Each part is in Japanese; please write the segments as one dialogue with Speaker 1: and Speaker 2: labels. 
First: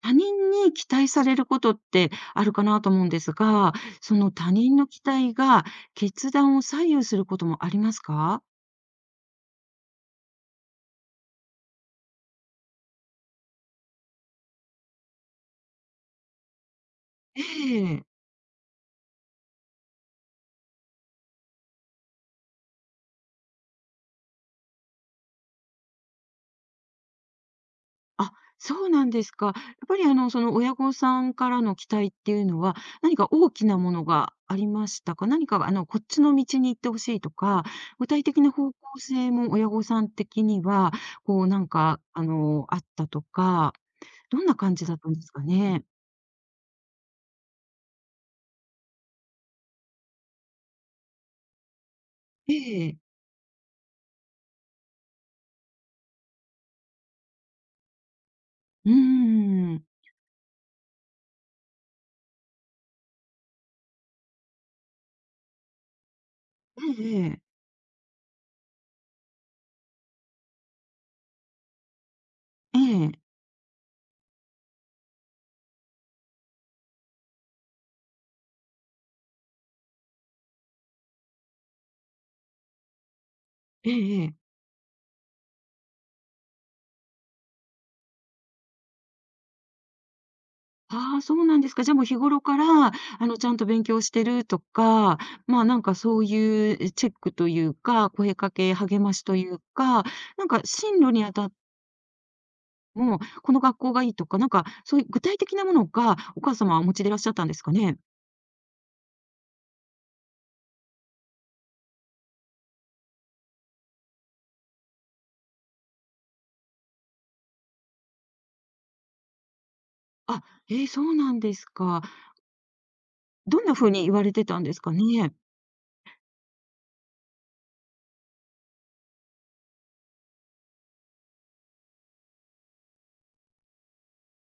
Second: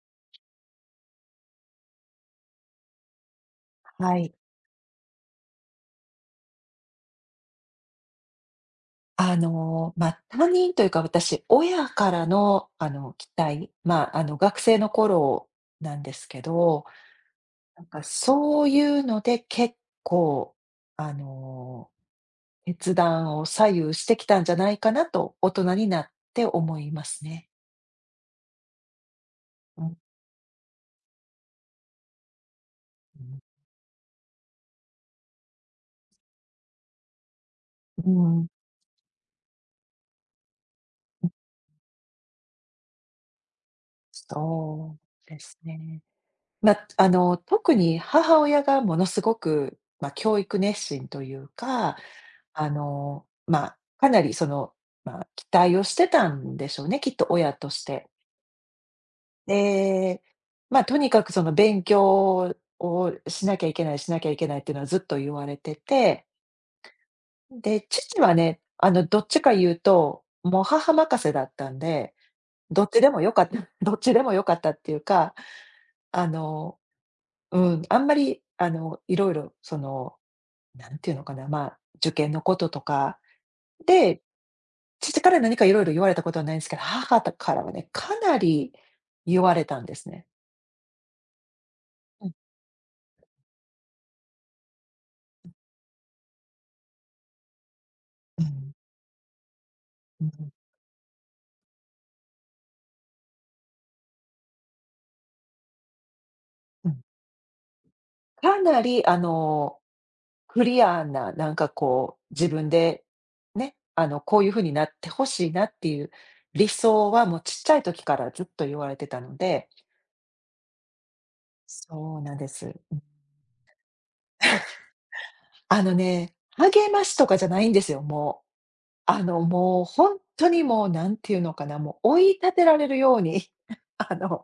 Speaker 1: 他人に期待されることってあるかなと思うんですが、そ
Speaker 2: は
Speaker 1: の
Speaker 2: い。
Speaker 1: 他人の期待が決断を左右することもありますか？
Speaker 2: 担任というか、私、親からの、期待、学生の頃なんですけど、
Speaker 1: え
Speaker 2: なんか
Speaker 1: え。
Speaker 2: そういうので結構、あの、決断を左右してきたんじゃないかなと、大人になって思いますね。
Speaker 1: あ、そうなんですか。やっ
Speaker 2: うん、
Speaker 1: ぱりその親御さんからの期待っていうのは、何
Speaker 2: う
Speaker 1: か
Speaker 2: ん。
Speaker 1: 大きなものがありましたか？何かこっちの道に行ってほしいとか、具
Speaker 2: う
Speaker 1: 体的
Speaker 2: ん、
Speaker 1: な方向性も親御さん的には、こうあったとか、どんな感じだ
Speaker 2: そう
Speaker 1: ったんです
Speaker 2: で
Speaker 1: か
Speaker 2: す
Speaker 1: ね？
Speaker 2: ね。特に母親がものすごく、教育熱心というか
Speaker 1: ええ。
Speaker 2: かなりその、期待をしてたんでしょうね、きっと親として。
Speaker 1: うんん。
Speaker 2: で、まあ、とにかくその勉強をしなきゃいけないしなきゃいけないっていうのはずっと言われてて、
Speaker 1: ええ。
Speaker 2: で、父はね、あの、どっちか言うと、もう母任せだったんで、
Speaker 1: え
Speaker 2: どっちで
Speaker 1: え、
Speaker 2: もよかった どっちでもよかったっていうか、あの、うん、あんまり、いろいろその、なんていうのかな、まあ、受験のこととか
Speaker 1: え
Speaker 2: で
Speaker 1: えええ。
Speaker 2: 父から何かいろいろ言われたことはないんですけど、母からはね、かなり言われたんですね。
Speaker 1: ああ、そうなんですか。じゃあもう日
Speaker 2: うん、
Speaker 1: 頃から、ちゃんと勉強してるとか、まあ、なんかそういう、チェックというか、声
Speaker 2: う
Speaker 1: か
Speaker 2: ん、
Speaker 1: け、励ましというか、
Speaker 2: う
Speaker 1: なん
Speaker 2: ん、
Speaker 1: か進路にあたっても、この学校がいいとか、なんかそういう具体的なものがお母様はお
Speaker 2: う
Speaker 1: 持
Speaker 2: ん。
Speaker 1: ちでいらっしゃったんですかね？
Speaker 2: かなりクリアな、なんかこう、自分で、ね、あの、こういうふうになってほしいなっていう理想はもうちっちゃい時からずっと言われてたので
Speaker 1: あ、ええ、そうなんですか。
Speaker 2: そうなんです。
Speaker 1: どんな風に言われてたんですかね？
Speaker 2: あのね、励ましとかじゃないんですよ、もう。あの、もう本当にもう、なんていうのかな、もう追い立てられるように、あの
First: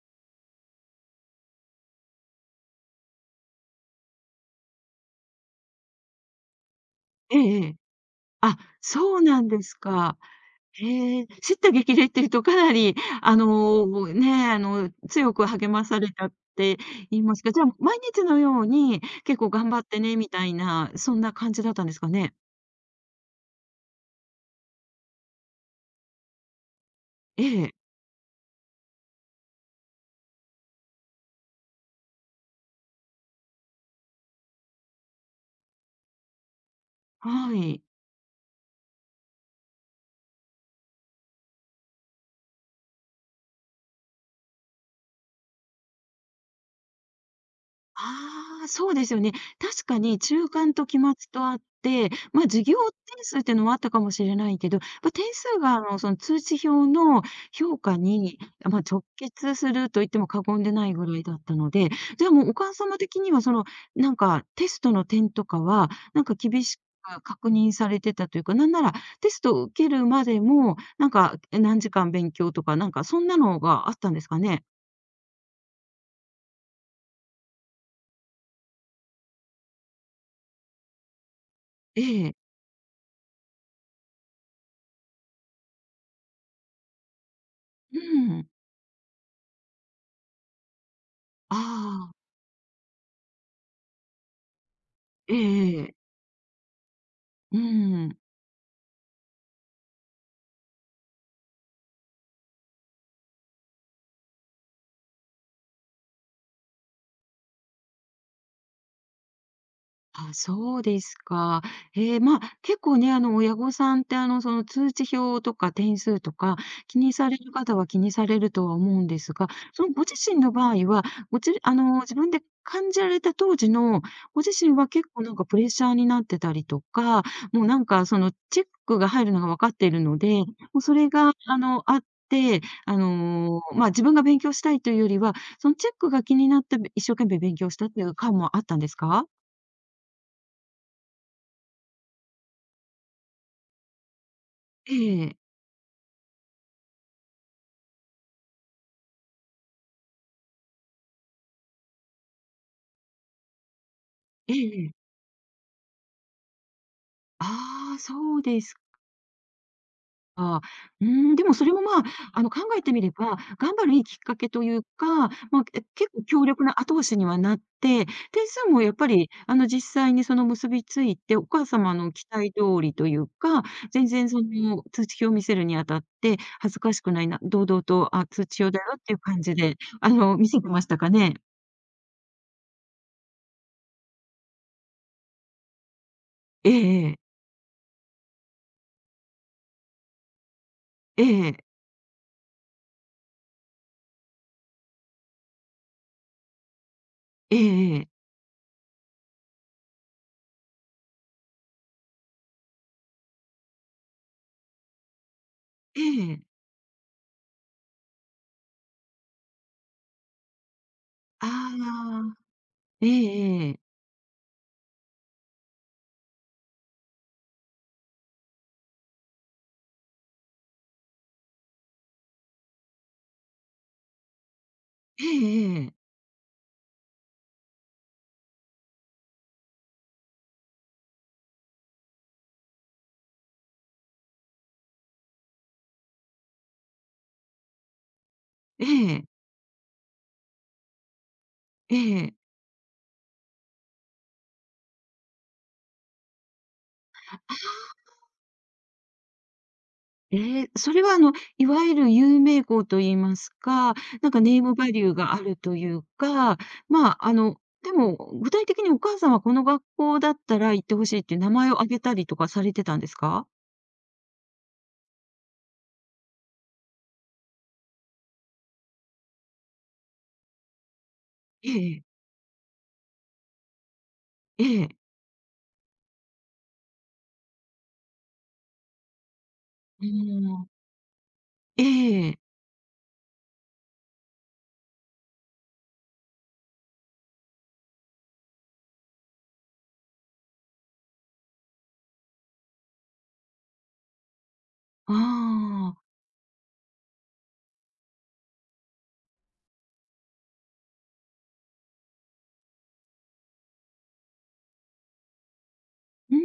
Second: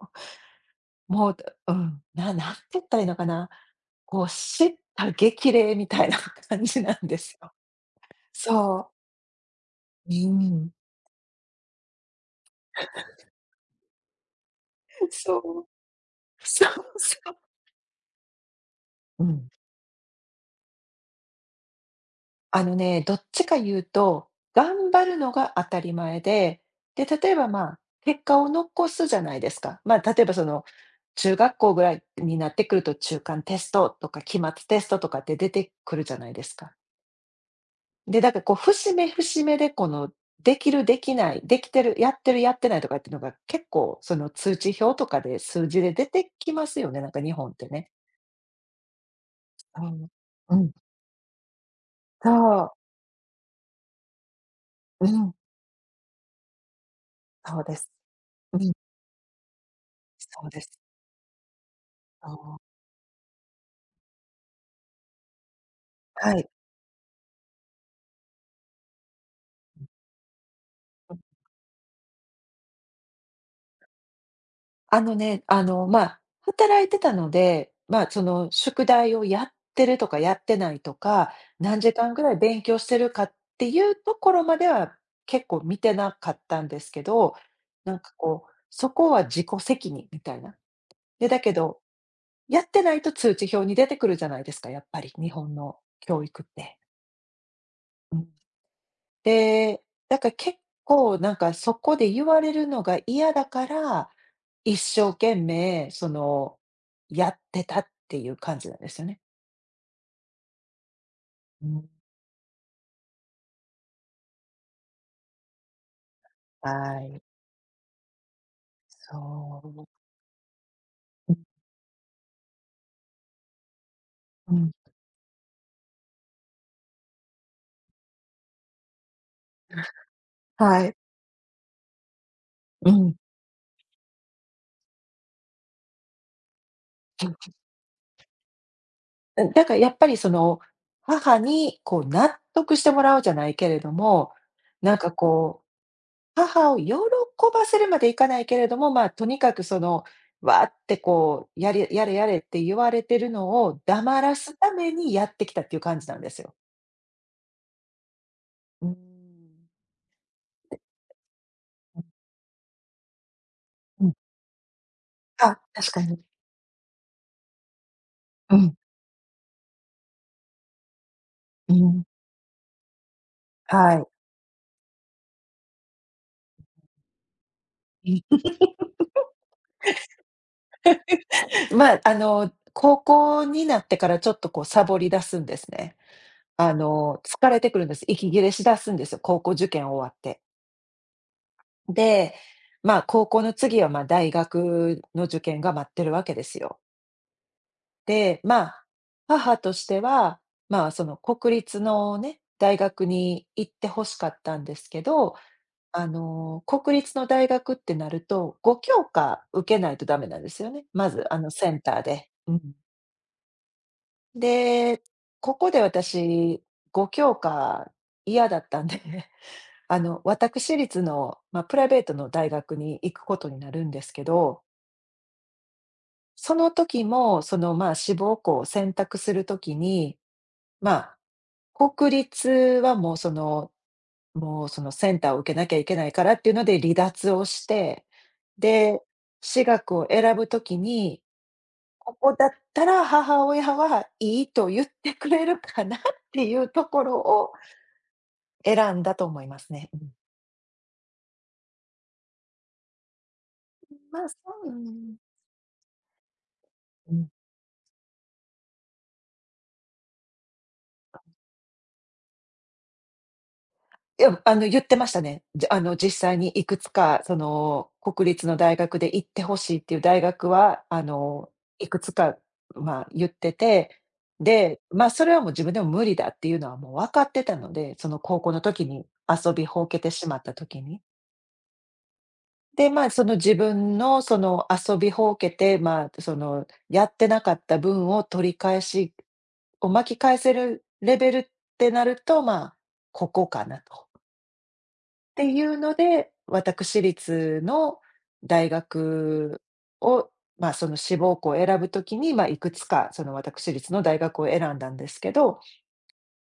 Speaker 2: もう、うん、な、何て言ったらいいのかな、こう、叱咤激励みたいな感じなんで
Speaker 1: え
Speaker 2: すよ。
Speaker 1: えええ。あ、
Speaker 2: そう。
Speaker 1: そうなんですか。
Speaker 2: うん。
Speaker 1: へえ、叱咤激励っていうとかなり、あの、ね、強
Speaker 2: そ
Speaker 1: く
Speaker 2: う。
Speaker 1: 励まされたっ
Speaker 2: そ
Speaker 1: て
Speaker 2: うそ
Speaker 1: 言いま
Speaker 2: う。
Speaker 1: すか、じゃあ、毎日のように
Speaker 2: う
Speaker 1: 結
Speaker 2: ん。
Speaker 1: 構頑張ってねみたいな、そんな感じだったんですかね？
Speaker 2: あのね、どっちか言うと、頑張るのが当たり前で、で、例え
Speaker 1: え
Speaker 2: ば、ま
Speaker 1: え、
Speaker 2: あ、結果を残すじゃないですか。まあ、例えばその、中学校ぐらいになってくると中間テストとか期末テストとかって出てくるじゃないですか。
Speaker 1: はい。
Speaker 2: で、だからこう節目節目でこのできるできない、できてる、やってるやってないとかっていうのが結構その通知表とかで数字で出てきますよね、なんか日本ってね。
Speaker 1: ああ、そうですよね。確
Speaker 2: う
Speaker 1: か
Speaker 2: う。
Speaker 1: に中
Speaker 2: うん、
Speaker 1: 間と期末とあって、
Speaker 2: そ
Speaker 1: まあ、授
Speaker 2: う。
Speaker 1: 業点数っていうのもあったかもしれないけど、
Speaker 2: う
Speaker 1: まあ、点
Speaker 2: ん、
Speaker 1: 数がその通知表の
Speaker 2: そうで
Speaker 1: 評
Speaker 2: す。
Speaker 1: 価に、
Speaker 2: うん、
Speaker 1: まあ、直結すると言っても過
Speaker 2: そうで
Speaker 1: 言で
Speaker 2: す。
Speaker 1: ないぐらいだったので、じゃあ
Speaker 2: そ
Speaker 1: もうお
Speaker 2: う。
Speaker 1: 母様的にはその、なんかテストの点とかは、なん
Speaker 2: は
Speaker 1: か
Speaker 2: い。
Speaker 1: 厳しく確認されてたというか、なんならテストを受けるまでも、なんか、何時間勉強とか、なんかそんなのがあったんですかね？
Speaker 2: あのね、あの、まあ、働いてたので、まあ、その宿題をやってるとかやってないとか、何時
Speaker 1: え
Speaker 2: 間ぐら
Speaker 1: え。
Speaker 2: い勉強してるかっていうところまでは結構見てなかったんですけど、なん
Speaker 1: う
Speaker 2: かこ
Speaker 1: ん。
Speaker 2: う、そこは自己責任みたいな。で、だけど、
Speaker 1: ああ、
Speaker 2: やってないと通知表に出てくるじゃないですか、やっぱり日
Speaker 1: え
Speaker 2: 本の
Speaker 1: え。
Speaker 2: 教育って。
Speaker 1: う
Speaker 2: う
Speaker 1: ん。
Speaker 2: ん。で、だから結構なんかそこで言われるのが嫌だから、一生懸命その、やってたっていう感じなんですよね。
Speaker 1: あ、そうですか。
Speaker 2: うん。
Speaker 1: ええ、まあ、結構ね、あの、親御さんって、その、通知表とか点数とか、
Speaker 2: は
Speaker 1: 気に
Speaker 2: い、
Speaker 1: される方は気にされるとは思うんですが、そ
Speaker 2: そ
Speaker 1: の、ご自身の場合は、
Speaker 2: う。
Speaker 1: ごじあの、自分で感じられた当時のご自
Speaker 2: うん、うん。
Speaker 1: 身は結構なんかプレッシャーになってたりとか、もうなんか、その、チェックが入るのが分かっているので、もう
Speaker 2: は
Speaker 1: そ
Speaker 2: い。
Speaker 1: れが、あって、
Speaker 2: うん。
Speaker 1: まあ、自分が勉強したいというよりは、そのチェックが気になって、一生懸命勉強したっていう感もあったんですか？
Speaker 2: うん、だからやっぱりその、母にこう納得してもらうじゃないけれども、
Speaker 1: え
Speaker 2: なんか
Speaker 1: え。
Speaker 2: こう母を喜ばせるまでいかないけれども、まあ、とにかくその、わーってこう、やれやれやれって言われてるのを黙らすた
Speaker 1: ええ。
Speaker 2: めにやってきたっていう感じなんですよ。
Speaker 1: ああ、そうですか。
Speaker 2: うーん。
Speaker 1: うーん、でもそれも、まあ、考えてみれば、頑張るいい
Speaker 2: うん。
Speaker 1: きっかけというか、
Speaker 2: あ、
Speaker 1: まあ、
Speaker 2: 確か
Speaker 1: 結
Speaker 2: に。
Speaker 1: 構強力な後押しにはなって、点
Speaker 2: う
Speaker 1: 数
Speaker 2: ん、
Speaker 1: もやっぱり、実際にその結びついて、お母
Speaker 2: う
Speaker 1: 様
Speaker 2: ん。
Speaker 1: の期待通りというか、
Speaker 2: は
Speaker 1: 全
Speaker 2: い。
Speaker 1: 然その通知表を見せるにあたって、恥ずかしくないな、堂々と、あ、通知表だよっていう感じで、見せてましたかね？
Speaker 2: まあ、あの、高校になってからちょっとこうサボり出すんですね。
Speaker 1: え
Speaker 2: あ
Speaker 1: えええ。
Speaker 2: の、疲れてくるんです。息切れしだすんですよ、高校受験終わって。
Speaker 1: ええ。
Speaker 2: で、まあ、高校の次は、まあ、大学の受験が待ってるわけですよ。
Speaker 1: ええええ。
Speaker 2: で、まあ、母としては、まあ、その国立のね、大学に行って欲しかったんですけど、
Speaker 1: え
Speaker 2: あ
Speaker 1: え。
Speaker 2: の、国立の大学ってなると、5教科受けないとダメなんですよね。まず、あの、セ
Speaker 1: あ
Speaker 2: ンターで。
Speaker 1: あ。
Speaker 2: うん。
Speaker 1: ええ。
Speaker 2: で、ここで私、5教科嫌だったんで あの、私立の、まあ、プライベートの大学に行くことになるんですけど、
Speaker 1: ええ。ええ
Speaker 2: その時も、その、まあ、志望校を選択する時に、まあ、国立はもうそのセンターを受けなきゃいけないからっていうので離脱をして、
Speaker 1: え
Speaker 2: で、
Speaker 1: え、
Speaker 2: 私学を選ぶときに、
Speaker 1: え
Speaker 2: ここ
Speaker 1: え。
Speaker 2: だったら母親はいいと言ってくれるかなっていうところを選んだと思いますね。うん。
Speaker 1: ええ、それはいわゆる有名校と言いますか、
Speaker 2: まあ、
Speaker 1: なん
Speaker 2: そ
Speaker 1: かネームバリュー
Speaker 2: う。
Speaker 1: があるというか、ま
Speaker 2: う
Speaker 1: あ、
Speaker 2: ん。
Speaker 1: でも、具体的にお母さんはこの学校だったら行ってほしいっていう名前を挙げたりとかされてたんですか？
Speaker 2: いや、あの、言ってましたね。じ、あの、実際にいくつか、その、国立の大学で行ってほしいっていう大学は、あの、
Speaker 1: え
Speaker 2: いく
Speaker 1: え、
Speaker 2: つか、まあ、言ってて、
Speaker 1: え
Speaker 2: で、
Speaker 1: え、
Speaker 2: まあ、それはもう自分でも無理だっていうのはもう分かってたので、その高校の時に遊びほうけ
Speaker 1: う
Speaker 2: てしまっ
Speaker 1: ー
Speaker 2: た
Speaker 1: ん、
Speaker 2: 時に。
Speaker 1: ええ、
Speaker 2: で、まあ、その自分のその遊びほうけて、まあ、その、やってなかった分を取り返しを巻き返せるレベルってなると、まあ、ここかなと。
Speaker 1: あ
Speaker 2: っていうの
Speaker 1: あ、
Speaker 2: で、私立の大学を、まあ、その志望校を選ぶときに、まあ、いくつかその私立の大学を選んだんですけど、
Speaker 1: うー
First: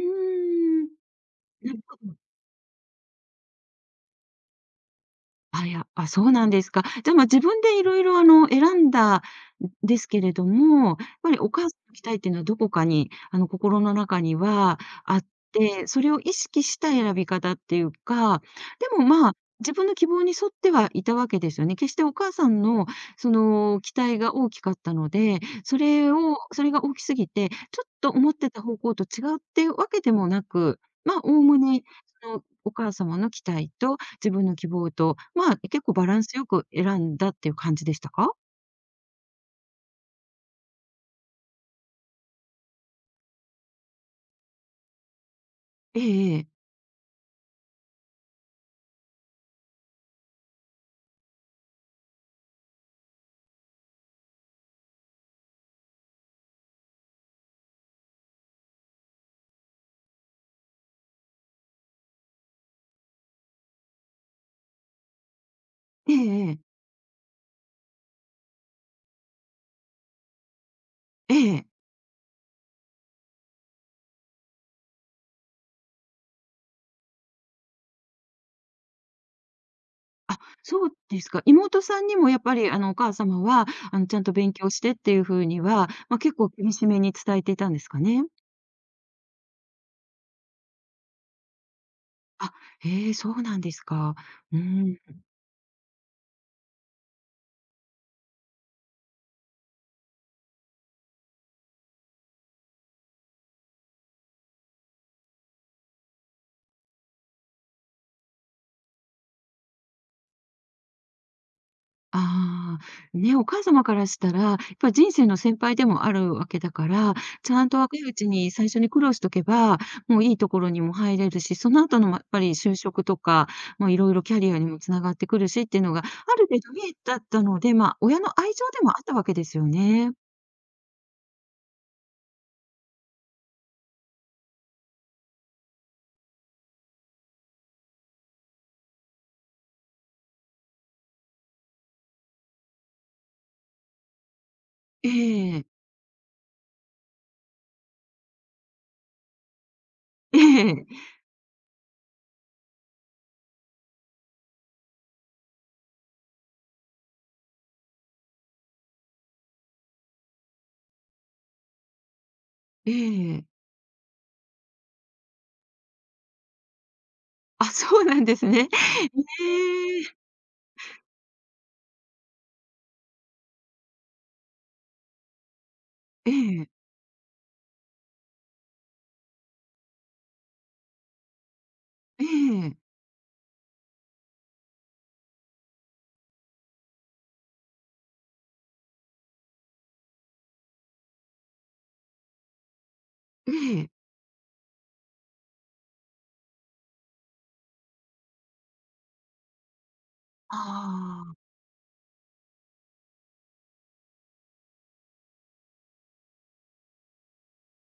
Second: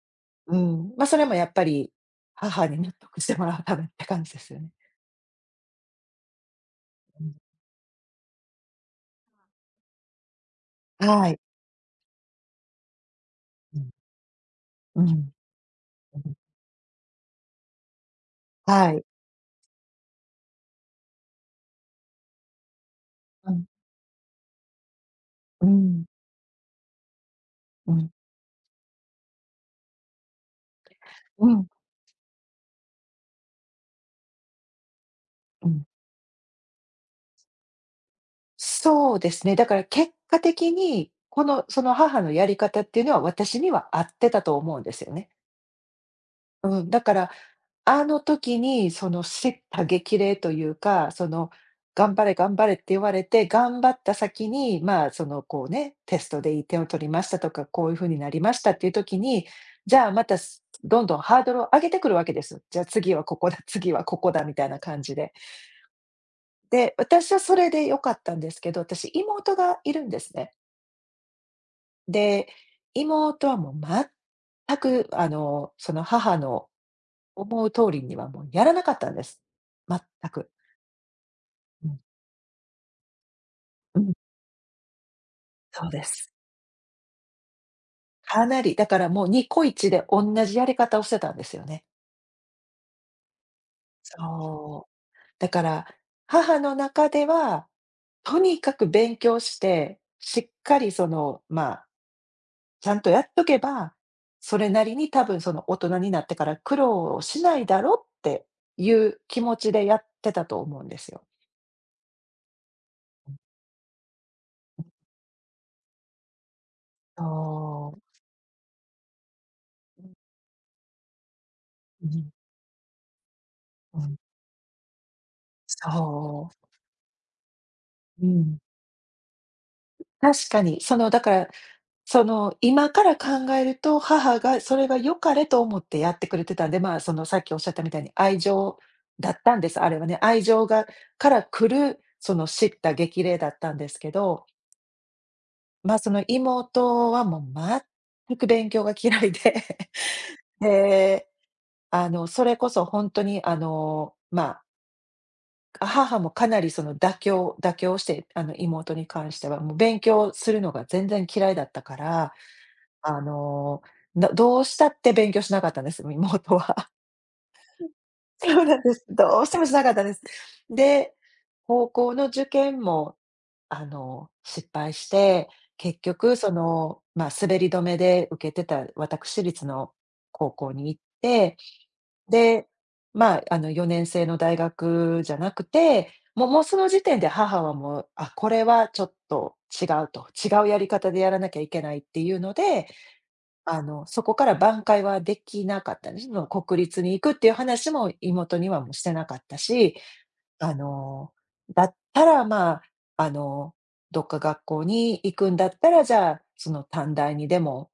Speaker 2: う
Speaker 1: ん、
Speaker 2: ん、まあ、それもやっぱ
Speaker 1: なる
Speaker 2: り
Speaker 1: ほど。
Speaker 2: 母に納得してもらうためって感じですよね。
Speaker 1: あ、いや、あ、そうなんですか。じゃあ、まあ、自
Speaker 2: う
Speaker 1: 分でいろいろ、選んだんですけれども、やっ
Speaker 2: ん、は
Speaker 1: ぱり
Speaker 2: い。
Speaker 1: お母さんの期待っていうのはどこかに、
Speaker 2: う
Speaker 1: 心
Speaker 2: ん、
Speaker 1: の中には
Speaker 2: うん、う
Speaker 1: あって、それを意
Speaker 2: ん、
Speaker 1: 識した選び方っていうか、
Speaker 2: は
Speaker 1: で
Speaker 2: い。
Speaker 1: も、まあ、自分の希望に沿ってはいたわけですよね。決してお母さんの、そ
Speaker 2: うん、
Speaker 1: の、期待が大きかったので、
Speaker 2: う
Speaker 1: そ
Speaker 2: ん、
Speaker 1: れをそれが大きすぎて、ちょっ
Speaker 2: うん、
Speaker 1: と思ってた方向と違うっていうわけでもなく、まあ、おお
Speaker 2: う
Speaker 1: む
Speaker 2: ん、
Speaker 1: ね、その、お母様の期待と自分の希望と、まあ、
Speaker 2: う
Speaker 1: 結
Speaker 2: ん。
Speaker 1: 構バランスよく選んだっていう感じでしたか？
Speaker 2: そうですね、だから結果的に、この、その母のやり方っていうのは私には合ってたと思うんですよね。
Speaker 1: ええええ。
Speaker 2: うん、だからあの時に、その叱咤激励というか、その、頑張れ頑張れって言われて、頑張った先に、まあ、その、こうね、テストでいい点を取りましたとか、こういう風になりましたっていう時に、じゃあまた、どんどんハードルを上げてくるわけです。じゃあ次はここだ、次はここだみたいな感じで。
Speaker 1: ええええ。
Speaker 2: で、私はそれで良かったんですけど、私妹がいるんですね。で、妹はもう全く、あの、その母の思う通りにはもうやらなかったんです。全
Speaker 1: あ、
Speaker 2: く。
Speaker 1: そうですか。妹
Speaker 2: うん、
Speaker 1: さんにもやっぱり、お母様は、
Speaker 2: うん、
Speaker 1: ちゃんと勉強してっていう風に
Speaker 2: そ
Speaker 1: は、
Speaker 2: うで
Speaker 1: まあ、
Speaker 2: す。
Speaker 1: 結構厳しめに伝えていたんですかね？
Speaker 2: かなり、だからもうニコイチでおんなじやり方をしてたんですよね。
Speaker 1: あ、へえ、そうなんですか。うー
Speaker 2: そう。
Speaker 1: ん。
Speaker 2: だから、母の中では、とにかく勉強して、しっかりその、まあ、ちゃんとやっとけば、それなりに多分その大人になってから苦労をしないだろうっていう気持ちでやってたと思うんですよ。
Speaker 1: ああ、ね、お母様からしたら、やっぱり人生の先輩でもあるわけだから、ちゃんと若いう
Speaker 2: そ
Speaker 1: ちに最初に苦労しとけば、もういいところにも入れるし、その後
Speaker 2: う。
Speaker 1: の
Speaker 2: う
Speaker 1: まやっ
Speaker 2: ん。
Speaker 1: ぱり就職とか、もうい
Speaker 2: う
Speaker 1: ろい
Speaker 2: ん、
Speaker 1: ろキャリアにもつながってくるしっていうのが、ある
Speaker 2: そ
Speaker 1: 程度見えたったので、まあ、親
Speaker 2: う。う
Speaker 1: の愛
Speaker 2: ん。
Speaker 1: 情でもあったわけですよね。
Speaker 2: 確かに、そのだからその、今から考えると、母がそれが良かれと思ってやってくれてたんで、まあ、その、さっきおっしゃったみたいに愛情だったんです、あれはね。愛情から来る、その、叱咤激励だったんですけど、
Speaker 1: ええ、
Speaker 2: まあ、その、妹はもう全く勉強が嫌いで
Speaker 1: ええ、
Speaker 2: で、あの、それこそ本当に、あの、まあ、母もかなり、その、妥協して、あの、妹に関しては、もう勉強するのが全然嫌いだったから、
Speaker 1: え
Speaker 2: あ
Speaker 1: え。
Speaker 2: の、どうしたって勉強しなかったんです、妹は。
Speaker 1: あ、そうなんです
Speaker 2: そう
Speaker 1: ね。
Speaker 2: なんです。どうしてもしなかっ
Speaker 1: ええ、
Speaker 2: たです。で、高校の受験も、失敗して、結
Speaker 1: え
Speaker 2: 局そ
Speaker 1: え、
Speaker 2: の、滑り止めで受けてた私立の高校に行って、
Speaker 1: え
Speaker 2: で、
Speaker 1: え、
Speaker 2: まあ、あの、4年生の大学じゃなくて、もうその時点で母はもう、あ、これはちょっと違うと、違うやり方でやらなきゃいけないっていうので
Speaker 1: ええ。
Speaker 2: そこから挽回はできなかったんです。その国立に行くっていう話も妹にはもうしてなかったし、あ
Speaker 1: あ
Speaker 2: の、
Speaker 1: あ、
Speaker 2: だったら、まあ、あの、どっか学校に行くんだったら、じゃあ、その短大にでも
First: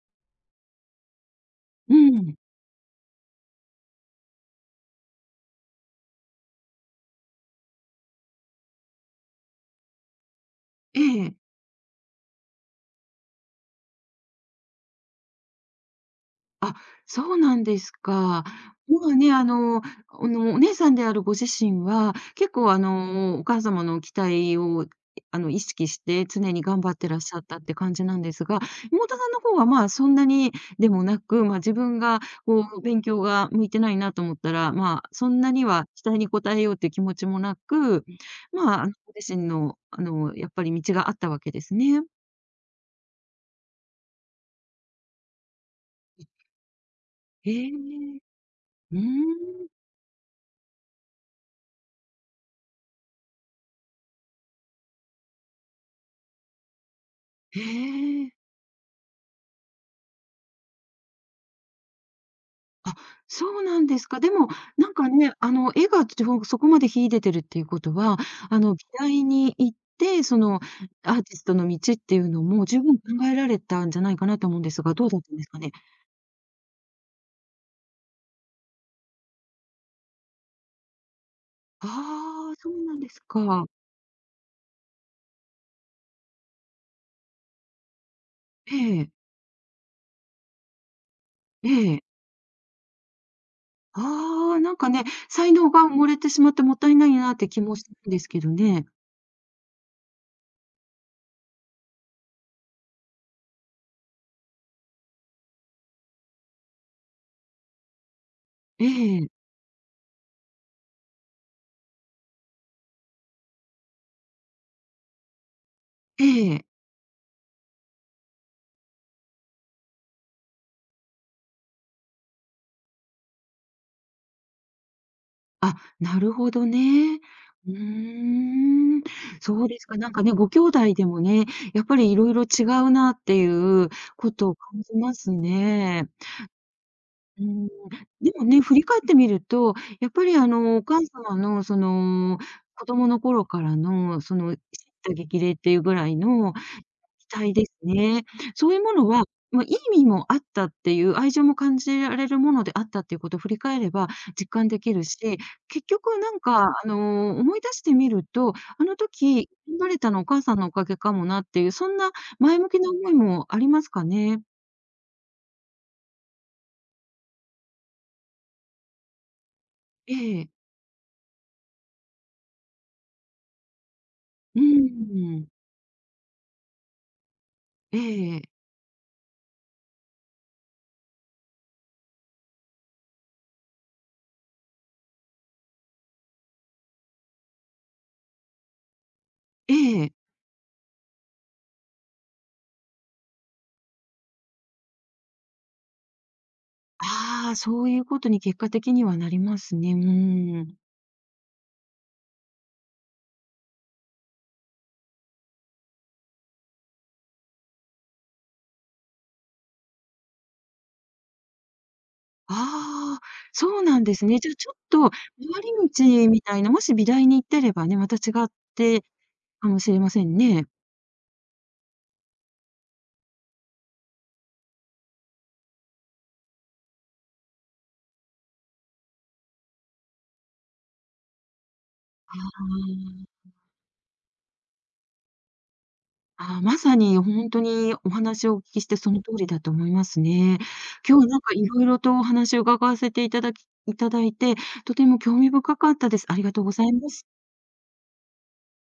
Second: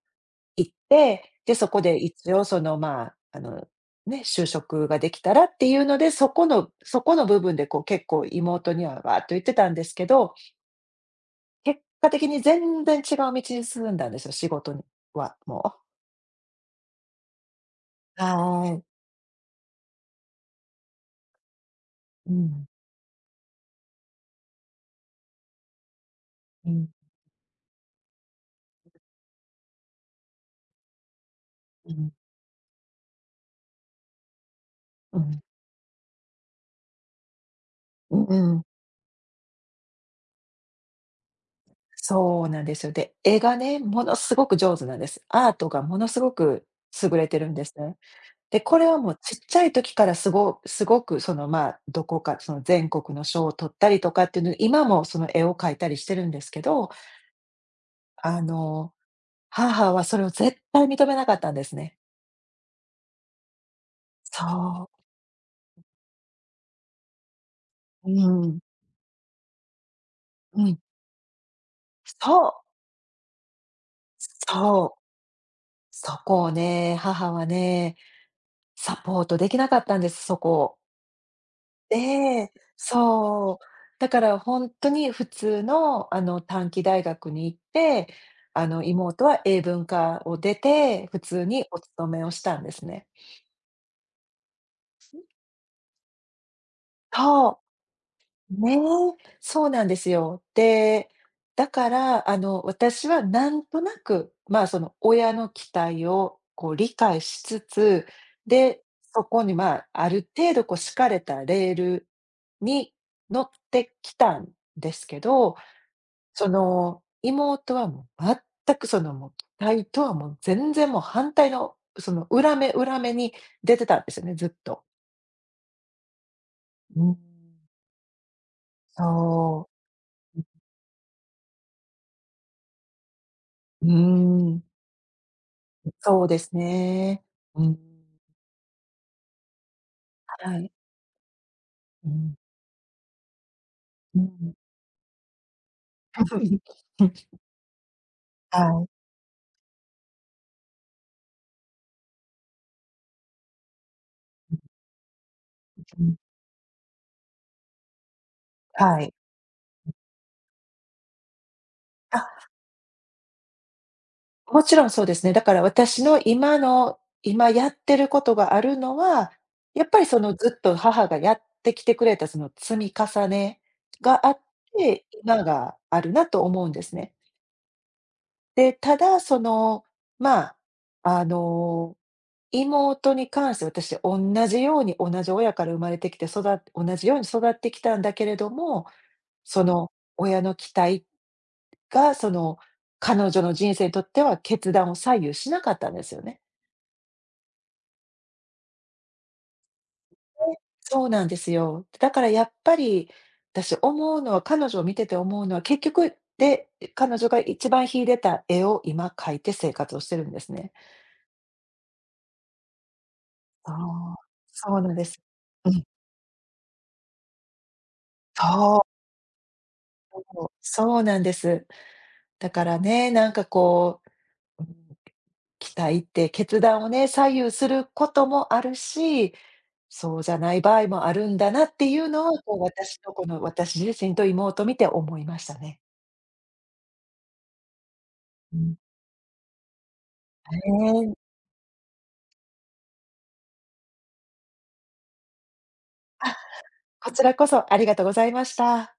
Speaker 2: 行って、で、そこ
Speaker 1: う
Speaker 2: で一
Speaker 1: ん、
Speaker 2: 応その、まあ、ね、就職ができたらっていうので、そこの部分でこう結構妹にはわーっと言ってたんですけど、
Speaker 1: ええ。
Speaker 2: 結果的に全然違う道に進んだんですよ、仕事には、もう。
Speaker 1: あ、そうなんですか。
Speaker 2: はーい。
Speaker 1: まあね、お姉さんであるご自身は、
Speaker 2: う
Speaker 1: 結
Speaker 2: ん。
Speaker 1: 構、お母様の期待を、意識して常に
Speaker 2: う
Speaker 1: 頑
Speaker 2: ん、
Speaker 1: 張ってらっしゃったって感じなんですが、妹さんの方は、まあ、そんなにでもなく、まあ、自
Speaker 2: う
Speaker 1: 分
Speaker 2: ん、
Speaker 1: が、こう、勉強が向いてないなと思ったら、まあ、
Speaker 2: う
Speaker 1: そん
Speaker 2: ん、
Speaker 1: なには期待に応えようっていう気持ちもなく、
Speaker 2: うんうんうんうん、
Speaker 1: まあ、ご自身の、やっぱり道があったわけですね。
Speaker 2: そうなんですよ。で、絵がね、ものすごく上手なんです。アートがものすごく優れてる
Speaker 1: へ
Speaker 2: んですね。
Speaker 1: え。
Speaker 2: で、これ
Speaker 1: う
Speaker 2: は
Speaker 1: ー
Speaker 2: もうちっちゃ
Speaker 1: ん。
Speaker 2: い時からすごくその、まあ、どこかその全国の賞を取ったりとかっていうの今もその絵を描いたりしてるんですけど、
Speaker 1: へえ。
Speaker 2: あの、母はそれを絶対認めなかったんですね。
Speaker 1: あ、そうなんですか。で
Speaker 2: そ
Speaker 1: も、なん
Speaker 2: う。
Speaker 1: かね、絵がちょそこまで秀でてるっていうこと
Speaker 2: う
Speaker 1: は、
Speaker 2: ん、
Speaker 1: 美大に行って、その、
Speaker 2: うん。
Speaker 1: アーティストの道っていう
Speaker 2: そ
Speaker 1: の
Speaker 2: う、
Speaker 1: も十分考えられたんじゃないかなと思うんですが、
Speaker 2: そう。
Speaker 1: どうだったんですかね？
Speaker 2: そこをね、母はね、サポートできなかったんです、そこを。
Speaker 1: あ
Speaker 2: で、
Speaker 1: あ、そうなんです
Speaker 2: そう。
Speaker 1: か。
Speaker 2: だから本当に普通の、短期大学に行って、
Speaker 1: ええ、
Speaker 2: 妹は英文科を出て、普通に
Speaker 1: え
Speaker 2: お
Speaker 1: え。
Speaker 2: 勤めをしたんですね。
Speaker 1: ああ、なんかね、才能が埋もれてしまってもったいないなって
Speaker 2: そ
Speaker 1: 気もするんですけど
Speaker 2: う。ね、
Speaker 1: ね。
Speaker 2: そうなんですよ。で、だから、私はなんとなく、まあ、その親の期待をこう理解しつつ、で、
Speaker 1: え
Speaker 2: そ
Speaker 1: え、
Speaker 2: こに、まあ、ある程度こう敷かれたレールに乗ってきたんですけど、
Speaker 1: え
Speaker 2: そ
Speaker 1: え。
Speaker 2: の、妹はもう全くその、もう期待とはもう全然もう反対の、その裏目裏目に出てたんですよね、ずっと。
Speaker 1: あ、なるほど
Speaker 2: うん。
Speaker 1: ね。うーん、そ
Speaker 2: そ
Speaker 1: うですか。なんかね、
Speaker 2: う。
Speaker 1: ご兄弟でもね、やっぱりいろいろ違うなっていう
Speaker 2: う
Speaker 1: ことを
Speaker 2: ん、
Speaker 1: 感じますね。
Speaker 2: そうですね。
Speaker 1: う
Speaker 2: う
Speaker 1: ん、
Speaker 2: ん。
Speaker 1: でもね、振り返ってみると、やっぱり
Speaker 2: はい。
Speaker 1: お母様のそ
Speaker 2: うん。
Speaker 1: の、子供の頃から
Speaker 2: う
Speaker 1: のその
Speaker 2: ん
Speaker 1: 叱咤激励っていうぐらいの期 待ですね。
Speaker 2: は
Speaker 1: そういう
Speaker 2: い。
Speaker 1: ものは、まあ、いい意味もあったっていう、愛情も感じられるものであったっていうことを振り返れば実感できるし、結
Speaker 2: うん。
Speaker 1: 局なんか、思い出してみると、あの
Speaker 2: はい。
Speaker 1: 時頑張れたのお母さんのおかげかもなっていう、そんな
Speaker 2: あ、
Speaker 1: 前向きな思いもありますかね？
Speaker 2: もちろんそうですね。だから私の今の、今やってることがあるのは、やっぱり
Speaker 1: え
Speaker 2: その
Speaker 1: え。
Speaker 2: ずっと母がやってきてくれたその積み重ねがあっ
Speaker 1: う
Speaker 2: て、
Speaker 1: ー
Speaker 2: 今
Speaker 1: ん。
Speaker 2: があるなと思うんですね。
Speaker 1: ええええ。
Speaker 2: で、ただその、まあ、あの、妹に関して私同じように同じ親から生まれてきて、同じように育ってきたんだけれども、そ
Speaker 1: え
Speaker 2: の
Speaker 1: え。
Speaker 2: 親の期待が、その彼女の人生にとっては決断を左右しなかったんですよね。
Speaker 1: ああ、そういうことに結果的にはなりますね。う
Speaker 2: ね、
Speaker 1: ーん。
Speaker 2: そうなんですよ。だからやっぱり、私思うのは彼女を見てて思うのは、結局、で、彼女が一番秀でた絵を今描いて生活をしてるんですね。
Speaker 1: ああ、
Speaker 2: そ
Speaker 1: そうなん
Speaker 2: う、
Speaker 1: ですね。じゃあ、ちょっ
Speaker 2: そうなんで
Speaker 1: と
Speaker 2: す。
Speaker 1: 回
Speaker 2: うん、
Speaker 1: り道みたいな、もし美大に行ってればね、また違っ
Speaker 2: そ
Speaker 1: てかもしれま
Speaker 2: う、
Speaker 1: せんね。
Speaker 2: そうなんです。だからね、なんかこう、うん、期待って決断をね、左右することもあるしそうじゃない場合もあるんだなっていうのを、こう、私自身と妹を見て思いましたね。
Speaker 1: ああ、ああまさにほんとにお話を
Speaker 2: う
Speaker 1: お聞
Speaker 2: ん、
Speaker 1: きしてその通りだと思いますね。
Speaker 2: ね
Speaker 1: 今
Speaker 2: え。
Speaker 1: 日はなんか色々とお話を伺わせていただいて、とても興味深かったです。
Speaker 2: あ、
Speaker 1: ありがとうございま
Speaker 2: こち
Speaker 1: す。
Speaker 2: らこそありがとうございました。